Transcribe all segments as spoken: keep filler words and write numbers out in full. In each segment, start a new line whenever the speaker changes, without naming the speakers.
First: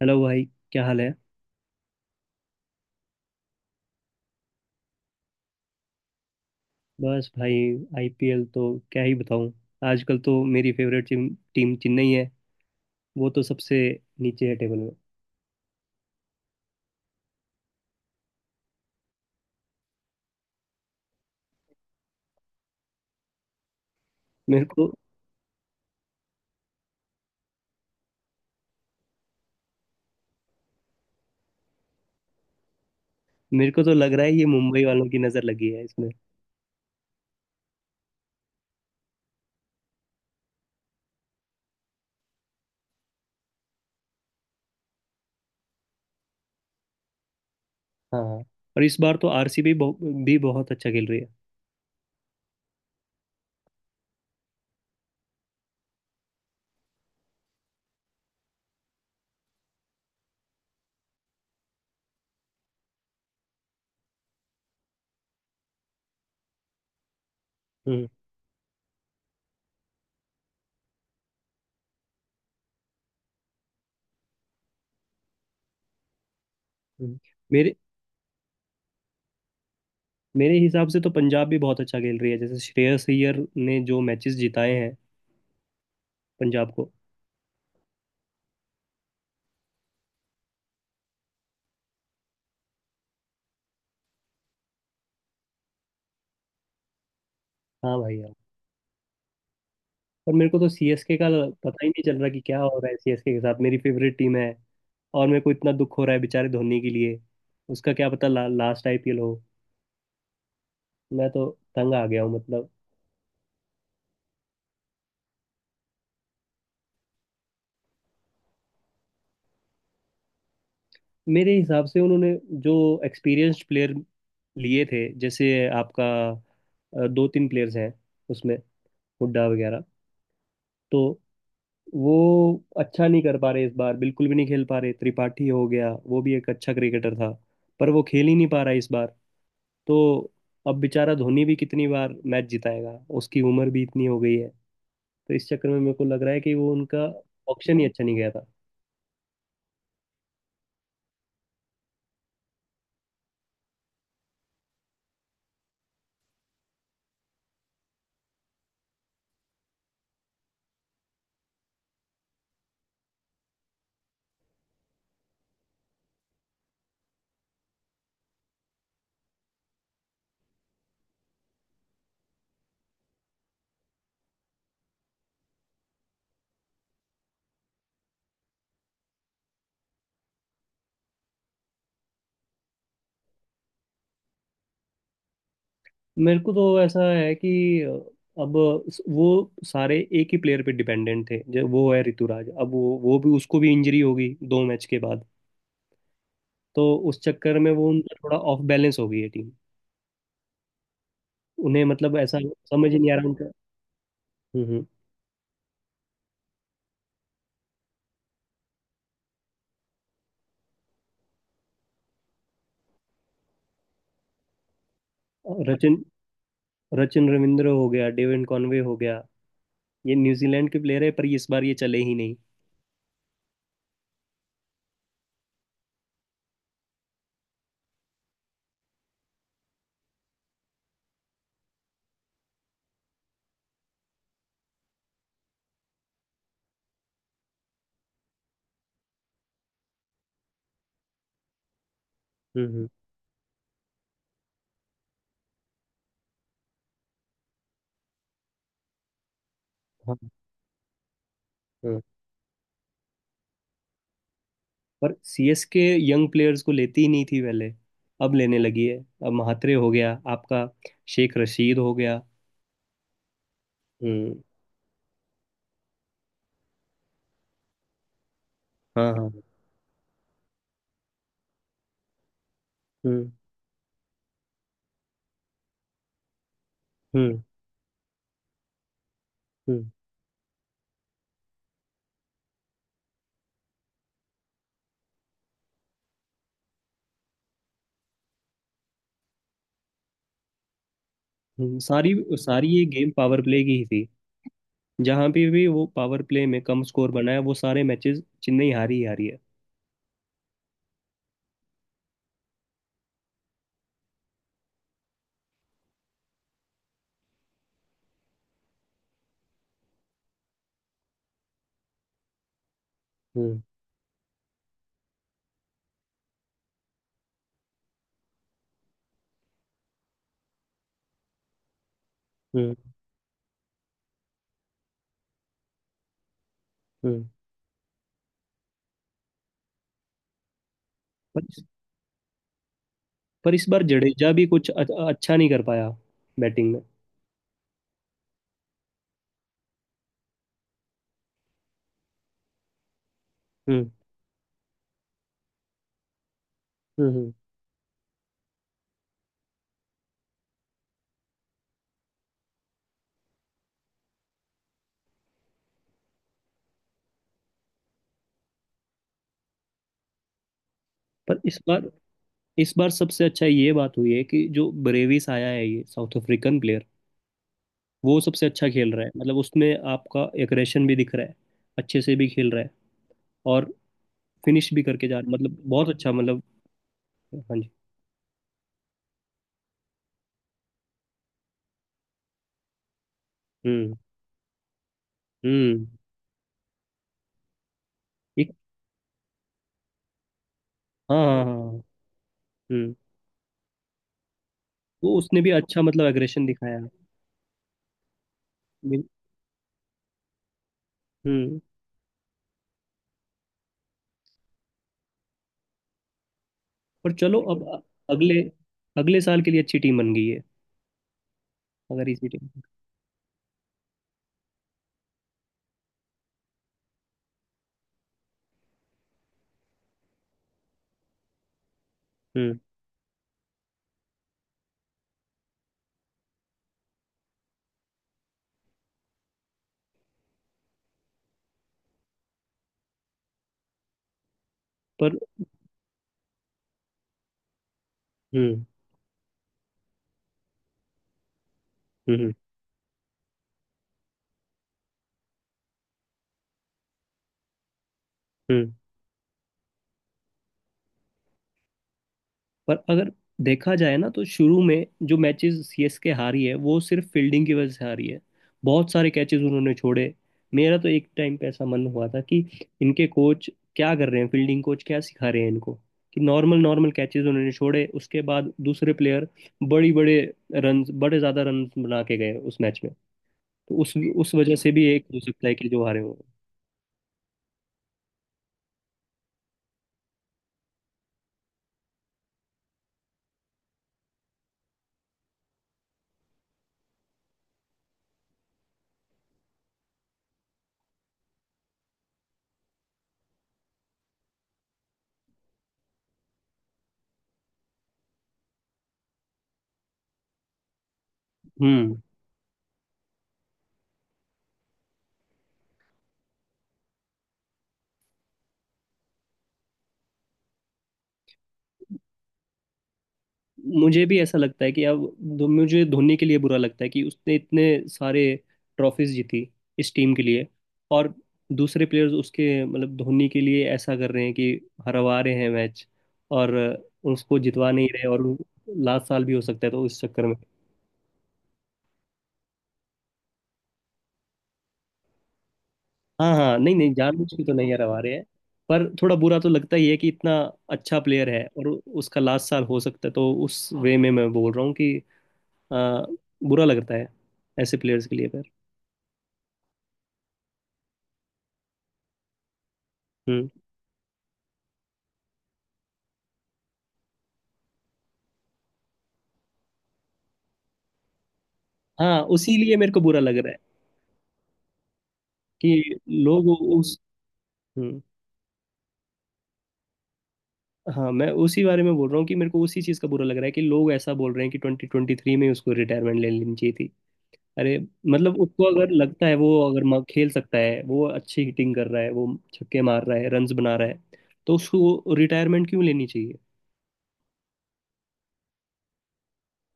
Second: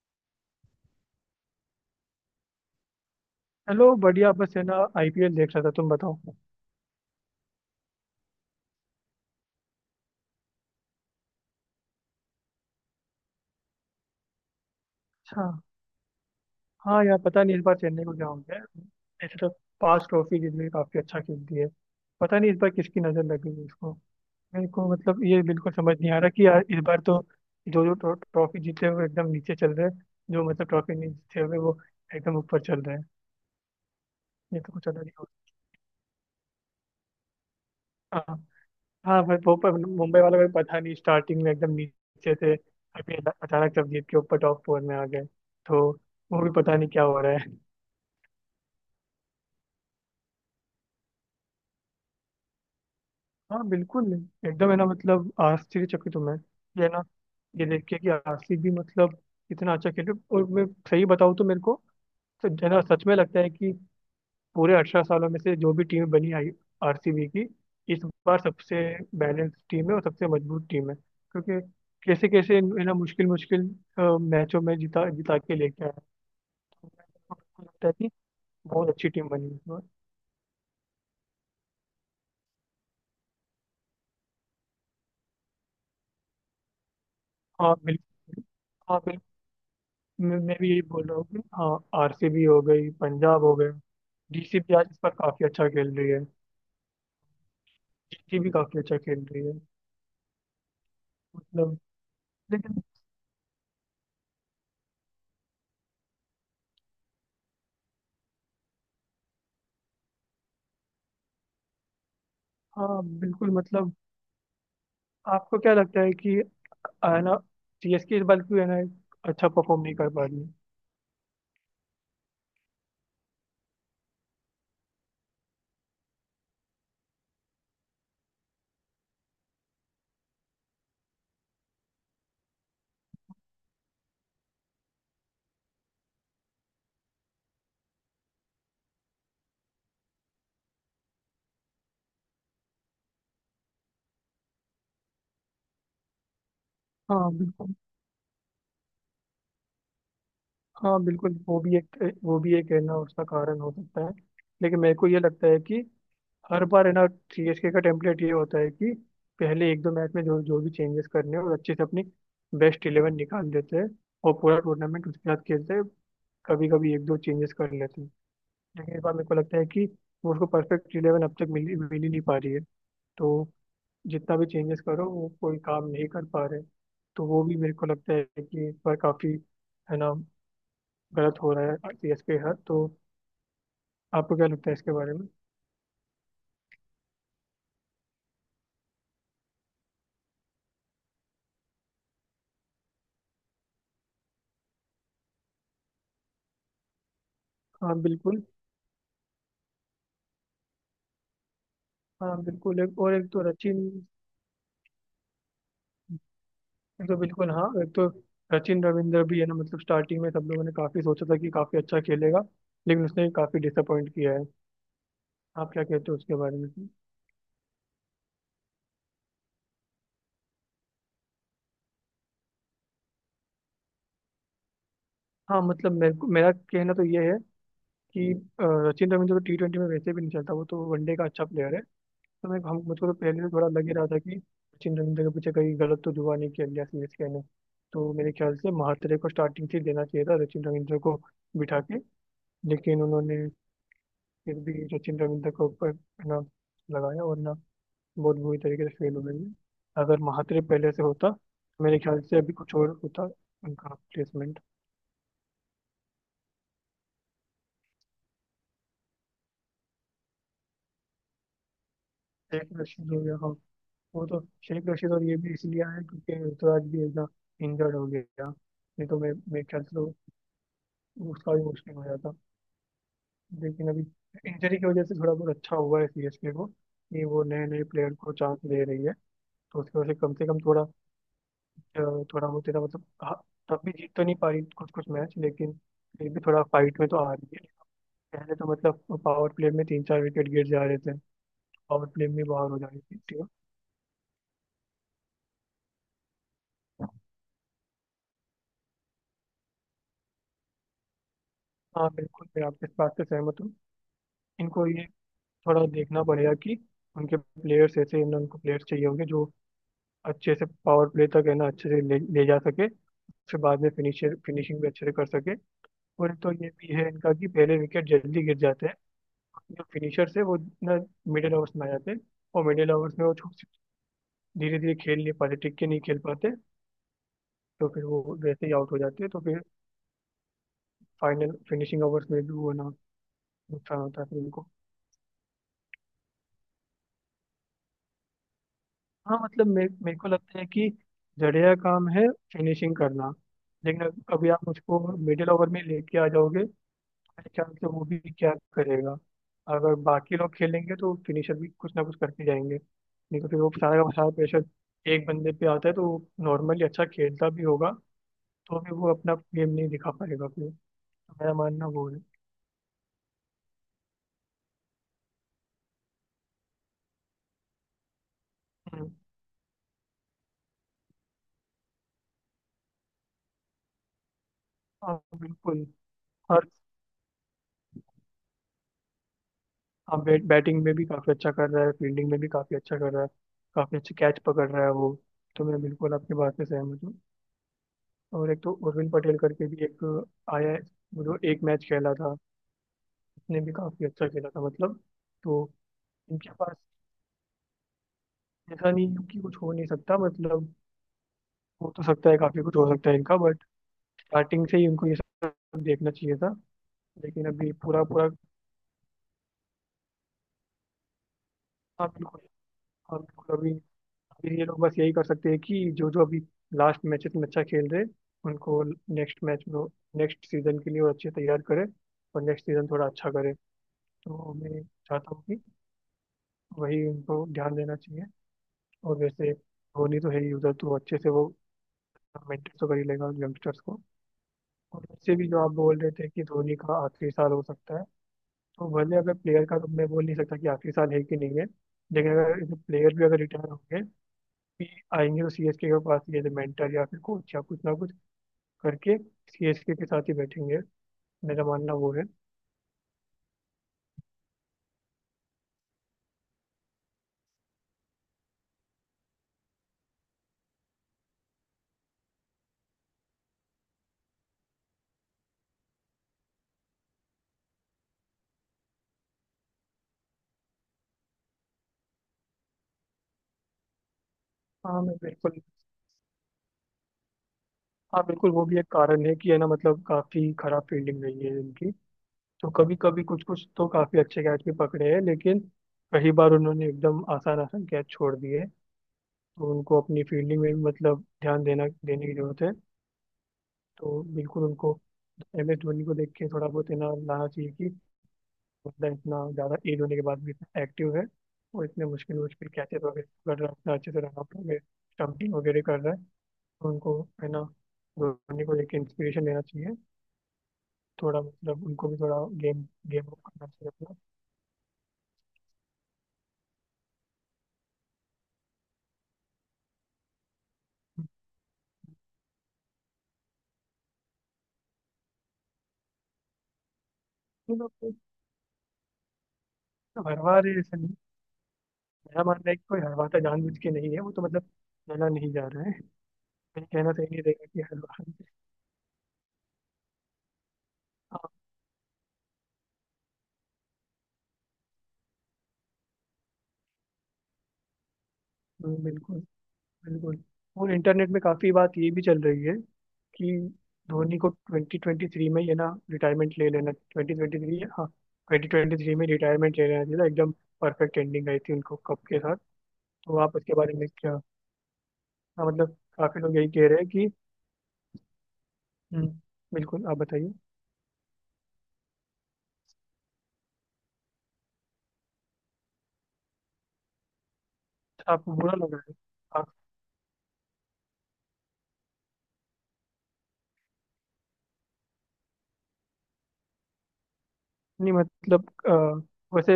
Hello भाई, क्या हाल है।
हेलो, बढ़िया। बस है ना, आईपीएल देख रहा था। तुम बताओ।
बस भाई, आईपीएल तो क्या ही बताऊं। आजकल तो मेरी फेवरेट टीम टीम चेन्नई है, वो तो सबसे नीचे है टेबल में।
अच्छा। हाँ यार, पता नहीं इस बार चेन्नई को क्या हो गया है। ऐसे तो पांच ट्रॉफी जीत गई, काफी अच्छा खेलती है। पता नहीं इस बार किसकी नजर लग गई है इसको।
मेरे
मेरे को
को
मतलब ये बिल्कुल समझ नहीं आ रहा कि यार इस बार तो जो जो ट्रॉ- ट्रॉफी जीते हुए एकदम नीचे चल रहे हैं, जो मतलब ट्रॉफी नहीं जीते हुए वो एकदम ऊपर चल रहे हैं।
मेरे को तो लग रहा है ये
ये तो
मुंबई
कुछ अलग
वालों
ही
की
हो।
नज़र लगी है इसमें।
हाँ, हाँ भाई वो, पर मुंबई वालों को पता नहीं, स्टार्टिंग में एकदम नीचे थे, अभी अचानक सब जीत के ऊपर टॉप फोर में आ गए। तो वो भी पता नहीं क्या हो रहा है।
हाँ, और इस बार तो आरसीबी भी बहुत अच्छा खेल रही है।
हाँ बिल्कुल, एकदम है ना, मतलब आश्चर्यचकित हूँ मैं। ये है ना, ये देख के कि आसिफ भी मतलब इतना अच्छा खेले। और मैं सही बताऊँ तो मेरे को तो है ना, सच में लगता है कि पूरे अठारह सालों में से जो भी टीम बनी आई आरसीबी की, इस
हम्म।
बार सबसे बैलेंस टीम है और सबसे मजबूत टीम है, क्योंकि कैसे कैसे है ना, मुश्किल मुश्किल मैचों में जिता जिता के लेके आया। तो
हम्म।
मेरे को
मेरे
लगता है कि बहुत अच्छी टीम बनी है इस बार।
मेरे हिसाब से तो पंजाब भी बहुत अच्छा खेल रही है, जैसे श्रेयस अय्यर ने जो मैचेस जिताए हैं पंजाब को।
हाँ बिल्कुल, हाँ बिल्कुल। मैं मैं भी यही बोल रहा हूँ कि हाँ, आरसीबी हो गई, पंजाब हो गए, डीसी भी आज इस पर काफी अच्छा खेल रही है,
हाँ भाई,
जीटी भी काफी अच्छा खेल रही है।
पर मेरे को तो सीएसके का
मतलब
पता ही नहीं चल रहा कि क्या हो
लेकिन,
रहा है सीएसके के साथ। मेरी फेवरेट टीम है और मेरे को इतना दुख हो रहा है बेचारे धोनी के लिए। उसका क्या पता, ला, लास्ट आईपीएल हो। मैं तो तंग आ गया हूँ मतलब।
हाँ बिल्कुल मतलब, आपको क्या लगता है कि है ना सीएसके इस बार क्यों है ना अच्छा परफॉर्म नहीं कर पा रही है?
मेरे हिसाब से उन्होंने जो एक्सपीरियंस्ड प्लेयर लिए थे, जैसे आपका अ, दो तीन प्लेयर्स हैं उसमें, हुड्डा वगैरह, तो वो अच्छा नहीं कर पा रहे इस बार, बिल्कुल भी नहीं खेल पा रहे। त्रिपाठी हो गया, वो भी एक अच्छा क्रिकेटर था, पर वो खेल ही नहीं पा रहा इस बार। तो अब बेचारा धोनी भी कितनी बार मैच जिताएगा, उसकी उम्र भी इतनी हो गई है। तो इस चक्कर में मेरे को लग रहा है कि वो उनका
हाँ बिल्कुल,
ऑप्शन ही अच्छा नहीं गया था।
हाँ बिल्कुल। वो भी एक वो भी एक है ना, उसका कारण हो सकता है, लेकिन मेरे को ये लगता है कि हर बार है ना, सीएसके का टेम्पलेट ये होता है कि पहले एक दो मैच में जो जो भी चेंजेस करने हैं और अच्छे से अपनी बेस्ट इलेवन निकाल देते हैं और पूरा टूर्नामेंट उसके साथ खेलते हैं, कभी कभी एक दो चेंजेस कर लेते हैं। लेकिन इस बार मेरे को लगता है कि वो उसको परफेक्ट इलेवन अब तक मिल मिल ही नहीं पा रही है, तो जितना भी चेंजेस करो वो कोई काम नहीं कर पा रहे। तो वो भी मेरे को लगता है कि इस बार काफ़ी है ना गलत हो रहा है सीएसके के साथ। तो आपको क्या लगता है इसके बारे में?
मेरे को तो ऐसा है कि अब वो सारे एक ही प्लेयर पे डिपेंडेंट थे, जो वो है ऋतुराज। अब वो वो भी, उसको भी इंजरी हो गई दो मैच के बाद। तो उस चक्कर में वो
हाँ
उनका थोड़ा
बिल्कुल,
ऑफ बैलेंस हो गई है टीम। उन्हें मतलब
हाँ
ऐसा
बिल्कुल।
समझ ही
एक
नहीं
और
आ
एक
रहा
तो
उनका।
सचिन
हम्म।
तो बिल्कुल हाँ, एक तो सचिन रविंद्र भी है ना, मतलब स्टार्टिंग में सब लोगों ने काफी सोचा था कि काफी अच्छा खेलेगा लेकिन उसने काफी डिसअपॉइंट किया है।
हम्म
आप क्या
रचिन
कहते हो उसके बारे में?
रचिन रविंद्र हो गया, डेविन कॉनवे हो गया, ये न्यूजीलैंड के प्लेयर है पर इस बार ये चले ही नहीं।
हाँ मतलब, मेरे को मेरा कहना तो ये है कि अ, सचिन रविंद्र तो टी ट्वेंटी में वैसे भी नहीं चलता, वो तो वनडे का अच्छा प्लेयर है। तो मैं हम मुझको तो पहले से थोड़ा लग ही रहा था कि सचिन रविंद्र के पीछे कहीं गलत तो जुआ नहीं खेल लिया सीएसके ने। तो मेरे ख्याल से महात्रे को स्टार्टिंग से ही देना चाहिए था, सचिन रविंद्र को बिठा के।
हम्म। हम्म।
लेकिन उन्होंने फिर भी सचिन रविंद्र को ऊपर है ना लगाया और ना, बहुत बुरी तरीके से फेल हो गई है।
हाँ।
अगर महात्रे पहले से होता तो मेरे
हम्म।
ख्याल से अभी कुछ और होता उनका प्लेसमेंट।
पर सीएसके यंग प्लेयर्स को लेती ही नहीं थी पहले, अब लेने लगी है। अब महात्रे हो गया आपका, शेख रशीद हो गया।
शेख रशीद हो गया, हाँ। वो
हम्म।
तो शेख रशीद, और ये भी इसलिए आया क्योंकि ऋतुराज भी एकदम इंजर्ड हो गया,
हाँ
नहीं तो
हाँ।
मैं मेरे ख्याल से तो उसका भी मुश्किल हो जाता।
हम्म
लेकिन अभी इंजरी की वजह से थोड़ा बहुत अच्छा हुआ है सीएसके को, कि
हम्म
वो नए नए प्लेयर को चांस दे रही है। तो
हम्म
उसकी वजह से कम से कम थोड़ा अ, थोड़ा बहुत तेरा मतलब हाँ, तब भी जीत तो नहीं पा रही कुछ कुछ मैच, लेकिन फिर भी थोड़ा फाइट में तो आ रही है। पहले तो मतलब पावर प्ले में तीन चार विकेट गिर जा रहे थे,
हम्म।
पावर
सारी
प्ले में
सारी
बाहर हो
ये
जा रही
गेम
थी
पावर
टीम।
प्ले की ही थी, जहां पे भी वो पावर प्ले में कम स्कोर बनाया वो सारे मैचेस चेन्नई हारी ही हारी है।
हाँ बिल्कुल, मैं आपके इस बात से सहमत हूँ। इनको ये थोड़ा देखना पड़ेगा कि उनके प्लेयर्स ऐसे, इन उनको प्लेयर्स चाहिए होंगे जो अच्छे से पावर प्ले तक है ना अच्छे से ले, ले जा सके, फिर
हम्म।
बाद में फिनिशर फिनिशिंग भी अच्छे से कर सके। और तो ये भी है इनका कि पहले विकेट जल्दी गिर जाते हैं, जो फिनिशर्स है वो ना मिडिल ओवर्स में आ जाते हैं, और
हम्म
मिडिल ओवर्स में वो धीरे धीरे खेल नहीं पाते, टिक के नहीं खेल पाते,
हम्म
तो फिर वो वैसे ही आउट हो जाते हैं। तो फिर
पर,
फाइनल
इस
फिनिशिंग ओवर्स में भी वो ना,
पर इस बार
नुकसान होता है
जडेजा
फिर
भी
उनको।
कुछ अ- अच्छा नहीं कर पाया बैटिंग में।
हाँ मतलब, मे, मेरे को लगता है कि जडेजा का काम है फिनिशिंग करना,
हम्म।
लेकिन अग- अभी आप उसको मिडिल ओवर में लेके आ जाओगे,
हम्म हम्म।
बाई चांस से, वो भी क्या करेगा। अगर बाकी लोग खेलेंगे तो फिनिशर भी कुछ ना कुछ करके जाएंगे, नहीं तो फिर वो सारा का सारा प्रेशर एक बंदे पे आता है, तो नॉर्मली अच्छा खेलता भी होगा तो भी वो अपना गेम नहीं दिखा पाएगा फिर। तो
पर
मेरा
इस
मानना
बार
वो है।
इस बार सबसे अच्छा ये बात हुई है कि जो ब्रेविस आया है, ये साउथ अफ्रीकन प्लेयर, वो सबसे अच्छा खेल रहा है।
हम्म,
मतलब उसमें आपका एग्रेशन भी दिख रहा है, अच्छे से भी खेल रहा है, और फिनिश भी करके
हाँ
जा रहा है। मतलब
बिल्कुल।
बहुत अच्छा, मतलब
हर
हाँ जी।
हाँ, बैट बैटिंग में भी काफ़ी अच्छा कर रहा है, फील्डिंग में भी काफ़ी अच्छा कर रहा है,
हम्म।
काफ़ी अच्छे कैच पकड़ रहा है वो। तो मैं
हम्म
बिल्कुल आपकी बात से सहमत हूँ। और
एक
एक तो उर्विल पटेल करके भी एक आया है,
हाँ
वो
हाँ
जो
हाँ
एक
हाँ।
मैच खेला था,
हम्म।
उसने भी काफ़ी अच्छा खेला था मतलब।
वो उसने भी
तो
अच्छा, मतलब एग्रेशन
इनके पास
दिखाया।
ऐसा नहीं है कि कुछ हो नहीं सकता, मतलब
हम्म।
हो तो सकता है, काफ़ी कुछ हो सकता है इनका, बट स्टार्टिंग से ही उनको ये सब देखना चाहिए था।
पर चलो
लेकिन
अब,
अभी
अ-
पूरा पूरा।
अगले अगले साल के लिए अच्छी टीम बन गई है, अगर
हाँ
इसी
बिल्कुल,
टीम पर।
हाँ बिल्कुल। अभी अभी ये लोग बस यही कर सकते हैं कि जो जो अभी लास्ट मैचेस में अच्छा खेल रहे, उनको नेक्स्ट मैच में, नेक्स्ट सीजन के लिए वो अच्छे तैयार करें, और
हम्म।
नेक्स्ट सीजन थोड़ा अच्छा करे। तो मैं चाहता हूँ कि वही उनको ध्यान देना चाहिए। और वैसे धोनी तो है ही उधर, तो अच्छे से वो मेंटेन तो कर ही लेगा यंगस्टर्स को। और
पर
वैसे भी जो आप बोल रहे थे कि धोनी का आखिरी साल हो सकता है,
हम्म
तो भले, अगर प्लेयर का तो मैं बोल नहीं सकता कि आखिरी साल है कि नहीं है, लेकिन
हम्म
अगर प्लेयर भी अगर रिटायर होंगे भी, आएंगे तो सीएसके के पास ये मेंटर या फिर कोच या कुछ ना कुछ
हम्म
करके सीएसके के साथ ही बैठेंगे। मेरा मानना वो है।
पर अगर देखा जाए ना, तो शुरू में जो मैचेस सीएसके हारी है वो सिर्फ फील्डिंग की वजह से हारी है। बहुत सारे कैचेस उन्होंने छोड़े। मेरा तो एक टाइम पे ऐसा मन हुआ था कि इनके कोच क्या कर रहे हैं, फील्डिंग कोच क्या सिखा रहे हैं इनको, कि नॉर्मल नॉर्मल कैचेस उन्होंने छोड़े। उसके बाद दूसरे प्लेयर बड़ी बड़े रन बड़े ज्यादा रन बना के गए उस मैच में। तो उस उस वजह से भी
हाँ,
एक
मैं
हो सकता है
बिल्कुल,
कि जो हारे हों।
हाँ बिल्कुल, वो भी एक कारण है कि है ना, मतलब काफी खराब फील्डिंग रही है इनकी। तो कभी कभी कुछ कुछ तो काफी अच्छे कैच भी पकड़े हैं, लेकिन कई बार उन्होंने एकदम आसान आसान कैच छोड़ दिए। तो उनको अपनी फील्डिंग में भी मतलब ध्यान देना देने की जरूरत है। तो बिल्कुल उनको एम एस धोनी को देख के थोड़ा बहुत इतना लाना चाहिए कि बंदा इतना ज्यादा एज होने के बाद भी इतना एक्टिव है, और
हम्म।
इतने मुश्किल मुश्किल कैचेस वगैरह कर रहा है, इतना अच्छे से रन आउट वगैरह, स्टम्पिंग वगैरह कर रहा है। उनको है ना, धोनी को एक इंस्पिरेशन लेना चाहिए, थोड़ा मतलब उनको भी थोड़ा गेम गेम अप करना चाहिए
मुझे
अपना।
भी ऐसा लगता है कि अब, धो- मुझे धोनी के लिए बुरा लगता है कि उसने इतने सारे ट्रॉफीज जीती इस टीम के लिए, और दूसरे प्लेयर्स उसके, मतलब धोनी के लिए ऐसा कर रहे हैं कि हरवा रहे हैं मैच, और उसको जितवा
तो
नहीं
मतलब
रहे।
कोई
और लास्ट साल भी हो सकता है तो इस चक्कर में।
हरवा रहे, ऐसा नहीं, मेरा मानना है कि कोई हरवाता जानबूझ के नहीं है, वो तो मतलब कहना नहीं जा रहा है,
हाँ हाँ, नहीं
कहीं
नहीं,
कहना सही
जानबूझ
नहीं
के तो
रहेगा
नहीं
कि
हरवा रहे हैं।
हरवा।
पर थोड़ा बुरा तो लगता ही है कि इतना अच्छा प्लेयर है
हाँ,
और उसका लास्ट साल हो सकता है, तो उस वे में मैं बोल रहा हूँ कि अ, बुरा लगता है ऐसे प्लेयर्स के लिए।
बिल्कुल, बिल्कुल। और इंटरनेट में काफ़ी बात ये भी चल रही है
पर
कि धोनी को ट्वेंटी ट्वेंटी थ्री में, ये ना रिटायरमेंट ले लेना, ट्वेंटी ट्वेंटी थ्री, हाँ, ट्वेंटी ट्वेंटी थ्री में रिटायरमेंट ले लेना चाहिए था। एकदम परफेक्ट एंडिंग आई थी उनको
हाँ,
कप के
उसी
साथ।
लिए मेरे को बुरा लग
तो
रहा
आप
है
उसके बारे में क्या? हाँ मतलब
कि
काफी
लोग
लोग यही कह
उस।
रहे हैं कि,
हम्म।
हम्म, बिल्कुल, आप बताइए।
हाँ, मैं उसी बारे में बोल रहा हूँ कि मेरे को उसी चीज़ का बुरा लग रहा है कि लोग ऐसा बोल रहे हैं कि ट्वेंटी ट्वेंटी थ्री में उसको रिटायरमेंट ले लेनी चाहिए थी। अरे, मतलब
आपको
उसको
बुरा
अगर
लग रहा है
लगता है, वो
आप?
अगर म- खेल सकता है, वो अच्छी हिटिंग कर रहा है, वो छक्के मार रहा है, रन्स बना रहा है, तो उसको रिटायरमेंट क्यों लेनी चाहिए।
नहीं मतलब अ, वैसे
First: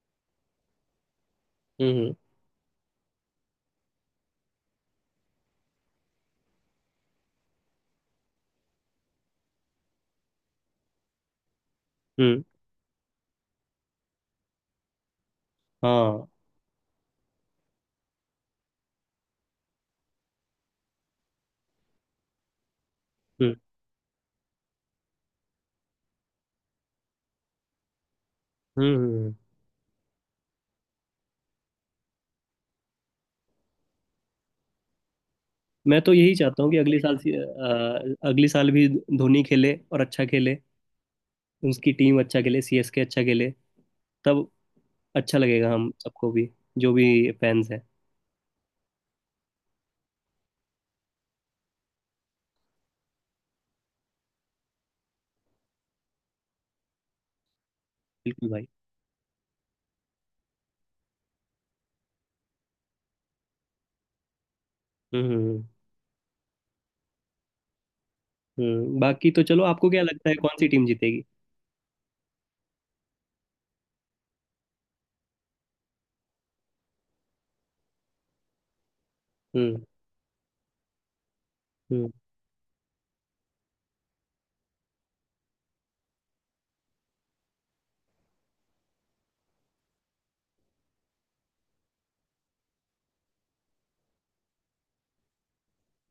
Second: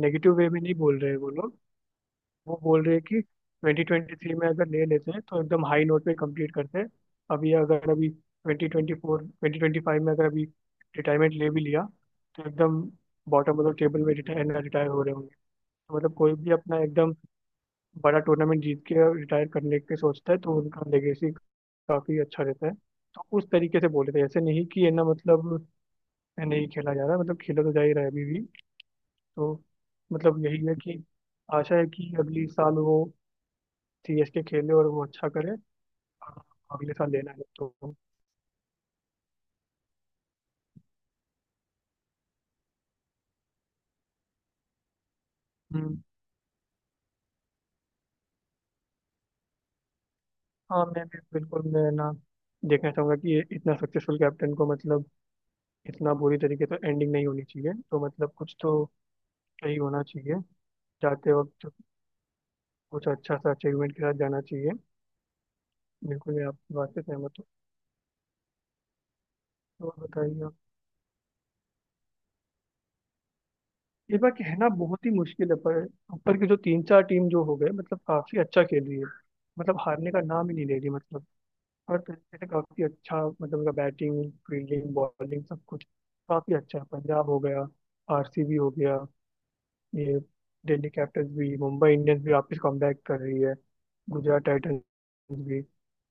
नेगेटिव वे में नहीं बोल रहे हैं वो लोग।
हम्म।
वो बोल रहे हैं कि ट्वेंटी ट्वेंटी थ्री में अगर ले लेते हैं तो एकदम हाई नोट पे कंप्लीट करते हैं। अभी अगर अभी twenty twenty four twenty twenty five में अगर अभी रिटायरमेंट ले भी लिया,
हम्म
तो एकदम बॉटम ऑफ द टेबल में रिटायर रिटायर हो रहे होंगे। तो मतलब
हाँ।
कोई भी अपना एकदम बड़ा टूर्नामेंट जीत के रिटायर करने के सोचता है, तो उनका लेगेसी काफी अच्छा रहता है। तो उस
हम्म
तरीके से बोले थे, ऐसे नहीं कि है ना मतलब नहीं खेला जा रहा, मतलब खेला तो जा ही रहा है अभी भी।
हम्म हम्म।
तो मतलब यही है कि आशा है कि अगली साल वो सीएसके खेले और वो अच्छा करे,
मैं तो यही
और
चाहता हूँ कि
अगले
अगले
साल
साल से,
लेना है तो।
अ, अगले साल भी धोनी खेले और अच्छा खेले, उसकी टीम अच्छा खेले, सीएसके अच्छा खेले। तब अच्छा लगेगा हम
हम्म,
सबको भी, जो भी फैंस है।
हाँ मैं भी बिल्कुल, मैं ना देखना चाहूंगा कि ये इतना सक्सेसफुल कैप्टन को मतलब इतना बुरी तरीके से एंडिंग नहीं होनी चाहिए। तो मतलब
बिल्कुल
कुछ
भाई।
तो सही होना चाहिए, जाते वक्त कुछ अच्छा सा अचीवमेंट के साथ जाना चाहिए।
हम्म। हम्म हम्म।
बिल्कुल, मैं आपकी बात से सहमत हूँ।
हम्म। बाकी तो चलो, आपको
और
क्या लगता है
बताइए
कौन
आप।
सी टीम जीतेगी।
इस बार कहना बहुत ही मुश्किल है, पर ऊपर की जो तीन चार टीम जो हो गए, मतलब काफी अच्छा खेल रही है, मतलब
हम्म।
हारने का नाम ही नहीं ले रही, मतलब हर
हम्म
तरीके से काफी अच्छा, मतलब उनका बैटिंग फील्डिंग बॉलिंग सब कुछ काफी अच्छा है। पंजाब हो गया, आरसीबी हो गया, ये दिल्ली कैपिटल्स भी, मुंबई इंडियंस भी वापस कमबैक कर रही है, गुजरात टाइटंस भी।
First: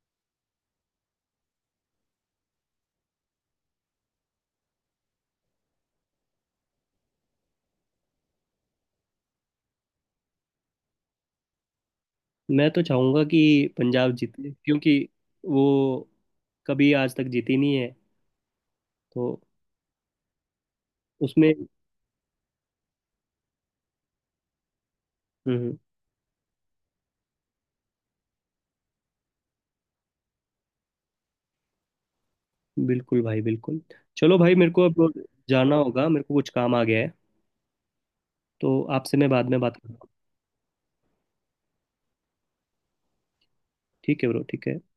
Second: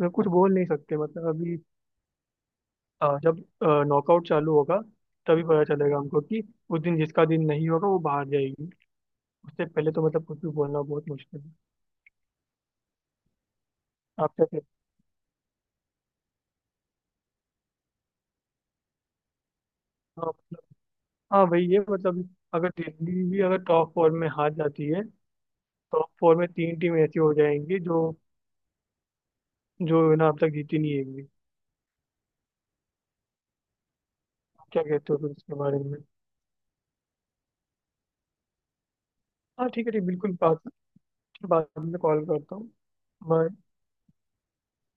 मैं कुछ बोल नहीं सकते मतलब अभी, अ, जब नॉकआउट चालू होगा तभी पता चलेगा हमको कि उस दिन जिसका दिन नहीं होगा वो बाहर जाएगी। उससे पहले तो मतलब कुछ भी बोलना बहुत मुश्किल है।
मैं तो चाहूंगा कि पंजाब
आप क्या
जीते,
कहते
क्योंकि वो कभी आज तक जीती नहीं है, तो
हो? हाँ मतलब, हाँ
उसमें।
वही है मतलब, अगर दिल्ली भी अगर टॉप फोर में हार जाती है,
हम्म। हम्म।
टॉप फोर में तीन टीम ऐसी हो जाएंगी जो जो है ना अब तक जीती नहीं है एक भी।
बिल्कुल भाई, बिल्कुल। चलो भाई,
आप
मेरे
क्या
को अब
कहते हो फिर इसके
जाना
बारे में?
होगा, मेरे को कुछ काम आ गया है, तो आपसे मैं बाद में
हाँ
बात
ठीक है, ठीक,
करूंगा।
बिल्कुल। बात बात में कॉल करता हूँ मैं।
ठीक है ब्रो, ठीक है।